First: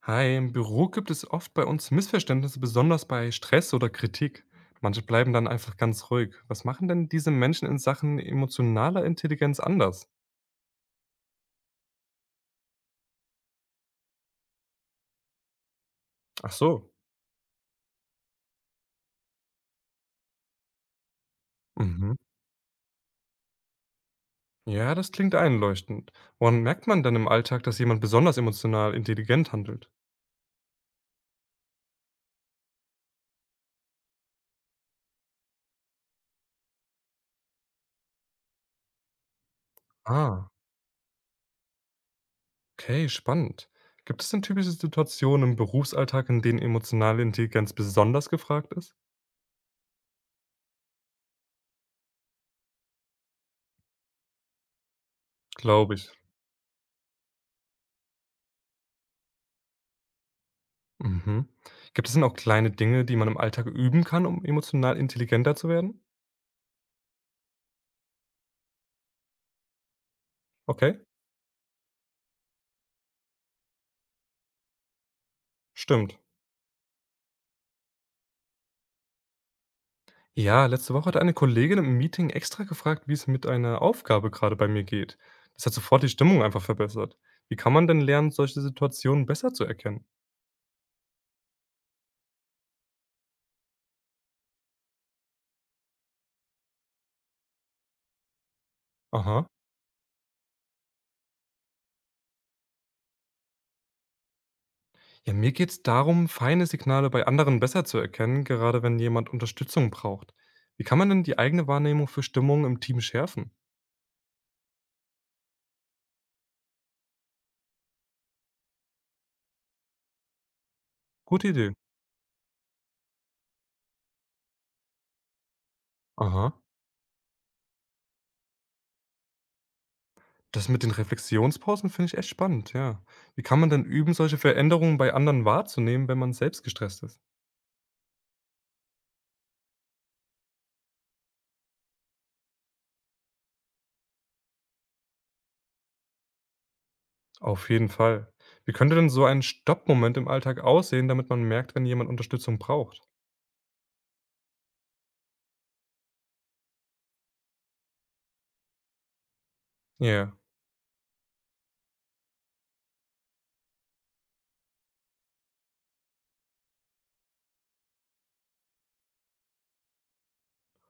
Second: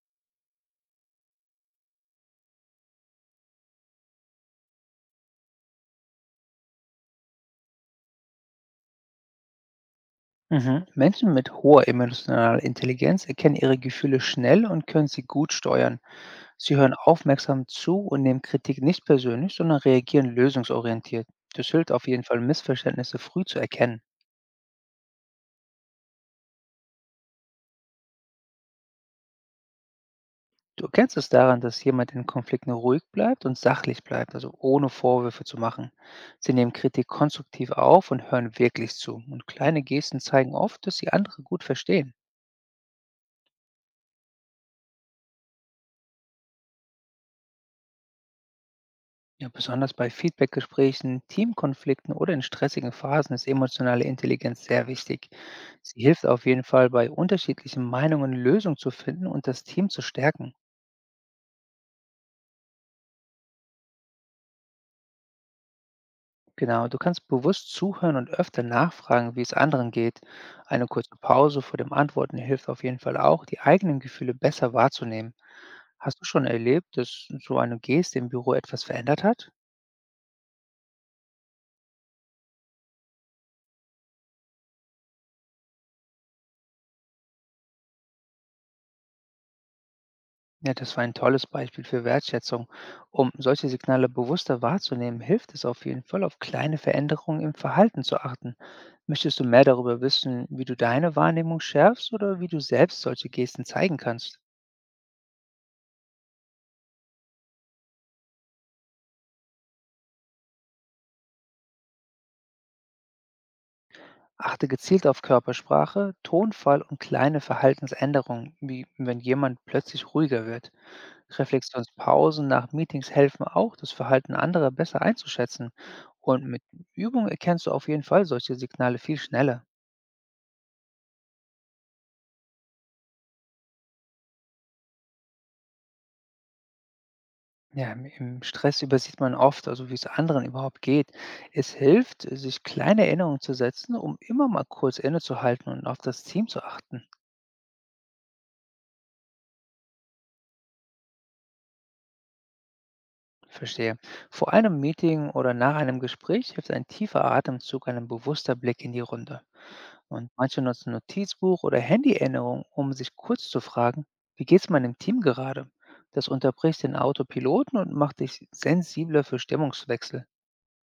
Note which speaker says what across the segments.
Speaker 1: Hi, im Büro gibt es oft bei uns Missverständnisse, besonders bei Stress oder Kritik. Manche bleiben dann einfach ganz ruhig. Was machen denn diese Menschen in Sachen emotionaler Intelligenz anders?
Speaker 2: Mhm. Menschen mit hoher emotionaler Intelligenz erkennen ihre Gefühle schnell und können sie gut steuern.
Speaker 1: Ach
Speaker 2: Sie
Speaker 1: so.
Speaker 2: hören aufmerksam zu und nehmen Kritik nicht persönlich, sondern reagieren lösungsorientiert. Das hilft auf
Speaker 1: Mhm.
Speaker 2: jeden Fall, Missverständnisse früh zu erkennen.
Speaker 1: Ja, das klingt einleuchtend. Woran merkt man dann im Alltag, dass jemand besonders emotional intelligent handelt?
Speaker 2: Du erkennst es daran, dass jemand in Konflikten ruhig bleibt und sachlich bleibt, also ohne Vorwürfe zu machen. Sie nehmen Kritik konstruktiv auf und hören wirklich zu. Und kleine Gesten
Speaker 1: Ah,
Speaker 2: zeigen oft, dass sie andere gut verstehen.
Speaker 1: okay, spannend. Gibt es denn typische Situationen im Berufsalltag, in denen emotionale Intelligenz besonders gefragt ist?
Speaker 2: Ja, besonders bei Feedbackgesprächen, Teamkonflikten oder in stressigen Phasen ist emotionale Intelligenz sehr wichtig.
Speaker 1: Glaube
Speaker 2: Sie
Speaker 1: ich.
Speaker 2: hilft auf jeden Fall bei unterschiedlichen Meinungen Lösungen zu finden und das Team zu stärken.
Speaker 1: Mhm. Gibt es denn auch kleine Dinge, die man im Alltag üben kann, um emotional intelligenter zu werden?
Speaker 2: Genau, du kannst bewusst zuhören und öfter nachfragen, wie es anderen geht. Eine
Speaker 1: Okay,
Speaker 2: kurze Pause vor dem Antworten hilft auf jeden Fall auch, die eigenen Gefühle besser wahrzunehmen.
Speaker 1: stimmt.
Speaker 2: Hast du schon erlebt, dass so eine Geste im Büro etwas verändert hat?
Speaker 1: Ja, letzte Woche hat eine Kollegin im Meeting extra gefragt, wie es mit einer Aufgabe gerade bei mir geht. Das hat sofort die Stimmung einfach verbessert. Wie kann man denn lernen, solche Situationen besser zu erkennen?
Speaker 2: Ja, das war ein tolles Beispiel für Wertschätzung. Um solche Signale bewusster wahrzunehmen, hilft es auf jeden Fall, auf kleine Veränderungen im Verhalten zu achten. Möchtest du
Speaker 1: Aha.
Speaker 2: mehr darüber wissen, wie du deine Wahrnehmung schärfst oder wie du selbst solche Gesten zeigen kannst?
Speaker 1: Ja, mir geht es darum, feine Signale bei anderen besser zu erkennen, gerade wenn jemand Unterstützung braucht. Wie kann man denn die eigene Wahrnehmung für Stimmung im Team schärfen?
Speaker 2: Achte gezielt auf Körpersprache, Tonfall und kleine Verhaltensänderungen, wie wenn jemand plötzlich ruhiger wird.
Speaker 1: Gute Idee.
Speaker 2: Reflexionspausen nach Meetings helfen auch, das Verhalten anderer besser einzuschätzen. Und
Speaker 1: Aha.
Speaker 2: mit Übung erkennst du auf jeden Fall solche Signale viel schneller.
Speaker 1: Das mit den Reflexionspausen finde ich echt spannend, ja. Wie kann man denn üben, solche Veränderungen bei anderen wahrzunehmen, wenn man selbst gestresst ist?
Speaker 2: Ja, im Stress übersieht man oft, also wie es anderen überhaupt geht. Es hilft, sich kleine Erinnerungen zu setzen, um immer mal kurz innezuhalten und auf das Team zu achten.
Speaker 1: Auf jeden Fall. Wie könnte denn so ein Stoppmoment im Alltag aussehen, damit man merkt, wenn jemand Unterstützung braucht?
Speaker 2: Verstehe. Vor einem Meeting oder nach einem Gespräch hilft ein tiefer Atemzug, ein bewusster Blick in die Runde. Und
Speaker 1: Ja,
Speaker 2: manche nutzen Notizbuch oder Handy-Erinnerungen, um sich kurz zu fragen, wie geht's meinem Team gerade? Das unterbricht den Autopiloten und macht dich sensibler für Stimmungswechsel.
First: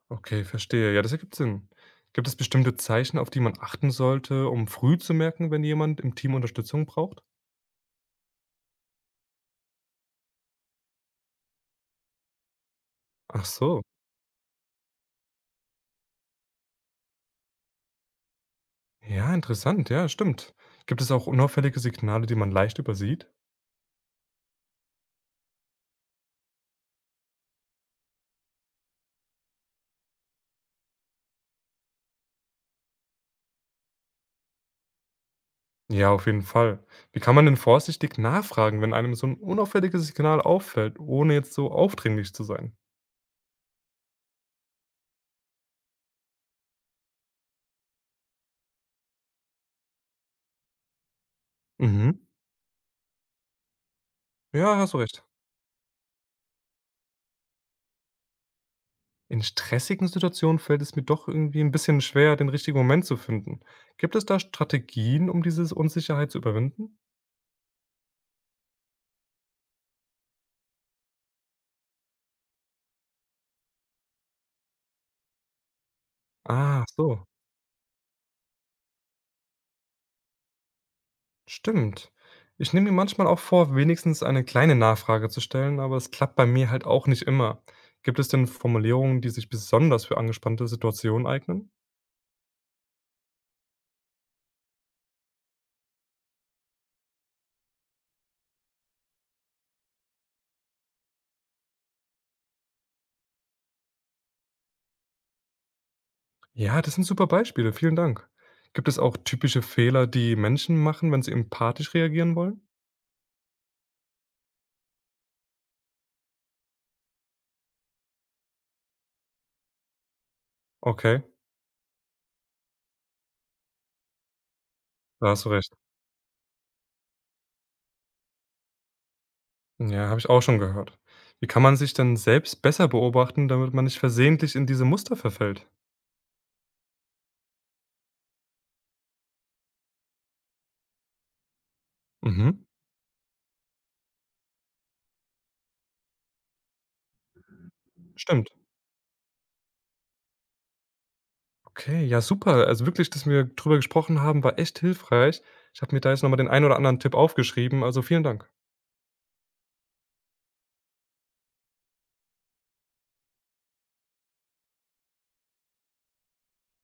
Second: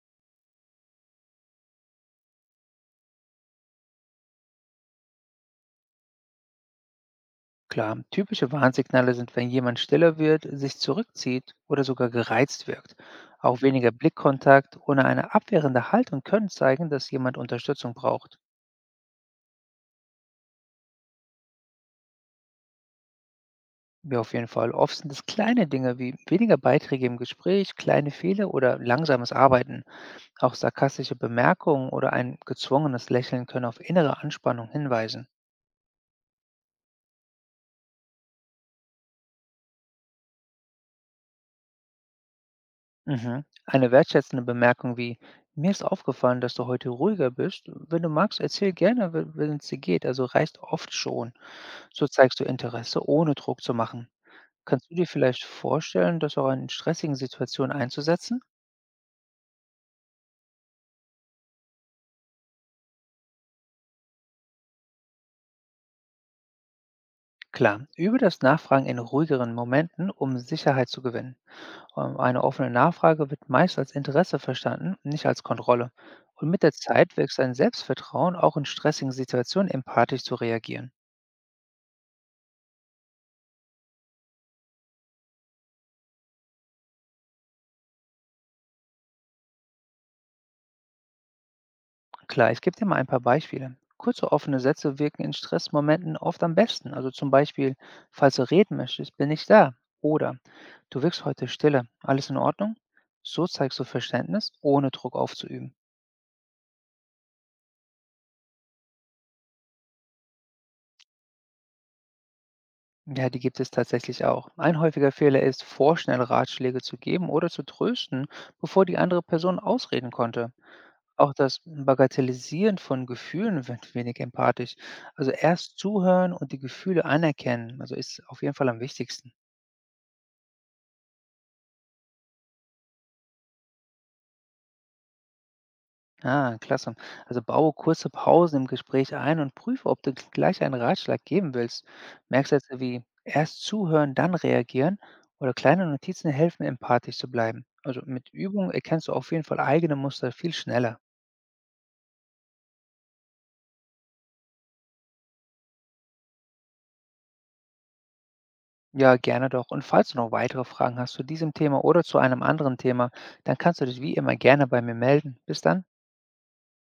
Speaker 1: okay, verstehe. Ja, das ergibt Sinn. Gibt es bestimmte Zeichen, auf die man achten sollte, um früh zu merken, wenn jemand im Team Unterstützung braucht?
Speaker 2: Klar, typische Warnsignale sind, wenn jemand stiller wird, sich zurückzieht oder sogar gereizt wirkt.
Speaker 1: Ach
Speaker 2: Auch
Speaker 1: so.
Speaker 2: weniger Blickkontakt oder eine abwehrende Haltung können zeigen, dass jemand Unterstützung braucht.
Speaker 1: Ja, interessant. Ja, stimmt. Gibt es auch unauffällige Signale, die man leicht übersieht?
Speaker 2: Ja, auf jeden Fall. Oft sind es kleine Dinge wie weniger Beiträge im Gespräch, kleine Fehler oder langsames Arbeiten. Auch sarkastische Bemerkungen oder ein gezwungenes Lächeln können auf innere Anspannung hinweisen.
Speaker 1: Ja, auf jeden Fall. Wie kann man denn vorsichtig nachfragen, wenn einem so ein unauffälliges Signal auffällt, ohne jetzt so aufdringlich zu sein?
Speaker 2: Mhm. Eine wertschätzende Bemerkung wie, mir ist aufgefallen, dass du heute ruhiger bist. Wenn du magst, erzähl gerne, wenn es dir geht. Also reicht oft schon. So
Speaker 1: Mhm.
Speaker 2: zeigst du Interesse, ohne Druck zu machen.
Speaker 1: Ja,
Speaker 2: Kannst
Speaker 1: hast
Speaker 2: du
Speaker 1: du
Speaker 2: dir
Speaker 1: recht.
Speaker 2: vielleicht vorstellen, das auch in stressigen Situationen einzusetzen?
Speaker 1: In stressigen Situationen fällt es mir doch irgendwie ein bisschen schwer, den richtigen Moment zu finden. Gibt es da Strategien, um diese Unsicherheit zu überwinden?
Speaker 2: Klar, übe das Nachfragen in ruhigeren Momenten, um Sicherheit zu gewinnen. Eine offene Nachfrage wird meist als Interesse verstanden, nicht als Kontrolle. Und mit der
Speaker 1: Ah,
Speaker 2: Zeit
Speaker 1: so.
Speaker 2: wächst dein Selbstvertrauen, auch in stressigen Situationen empathisch zu reagieren.
Speaker 1: Stimmt. Ich nehme mir manchmal auch vor, wenigstens eine kleine Nachfrage zu stellen, aber es klappt bei mir halt auch nicht immer. Gibt es denn Formulierungen, die sich besonders für angespannte Situationen eignen?
Speaker 2: Klar, ich gebe dir mal ein paar Beispiele. Kurze offene Sätze wirken in Stressmomenten oft am besten. Also zum Beispiel, falls du reden möchtest, bin ich da. Oder du wirkst heute stille. Alles in Ordnung? So zeigst du Verständnis, ohne Druck aufzuüben.
Speaker 1: Ja, das sind super Beispiele. Vielen Dank. Gibt es auch typische Fehler, die Menschen machen, wenn sie empathisch reagieren wollen?
Speaker 2: Ja, die gibt es tatsächlich auch. Ein häufiger Fehler ist, vorschnell Ratschläge zu geben oder zu trösten, bevor die andere Person ausreden konnte.
Speaker 1: Okay,
Speaker 2: Auch das Bagatellisieren von Gefühlen wird wenig empathisch. Also
Speaker 1: da hast du recht.
Speaker 2: erst zuhören und die Gefühle anerkennen, also ist auf jeden Fall am wichtigsten.
Speaker 1: Ja, habe ich auch schon gehört. Wie kann man sich denn selbst besser beobachten, damit man nicht versehentlich in diese Muster verfällt?
Speaker 2: Ah, klasse. Also baue kurze Pausen im Gespräch ein und prüfe, ob du gleich einen Ratschlag geben willst.
Speaker 1: Mhm,
Speaker 2: Merksätze wie erst zuhören, dann reagieren oder kleine Notizen helfen, empathisch zu bleiben. Also mit
Speaker 1: stimmt.
Speaker 2: Übung erkennst du auf jeden Fall eigene Muster viel schneller.
Speaker 1: Okay, ja, super. Also wirklich, dass wir drüber gesprochen haben, war echt hilfreich. Ich habe mir da jetzt nochmal den einen oder anderen Tipp aufgeschrieben. Also vielen Dank.
Speaker 2: Ja, gerne doch. Und falls du noch weitere Fragen hast zu diesem Thema oder zu einem anderen Thema, dann kannst du dich wie immer gerne bei mir melden. Bis dann.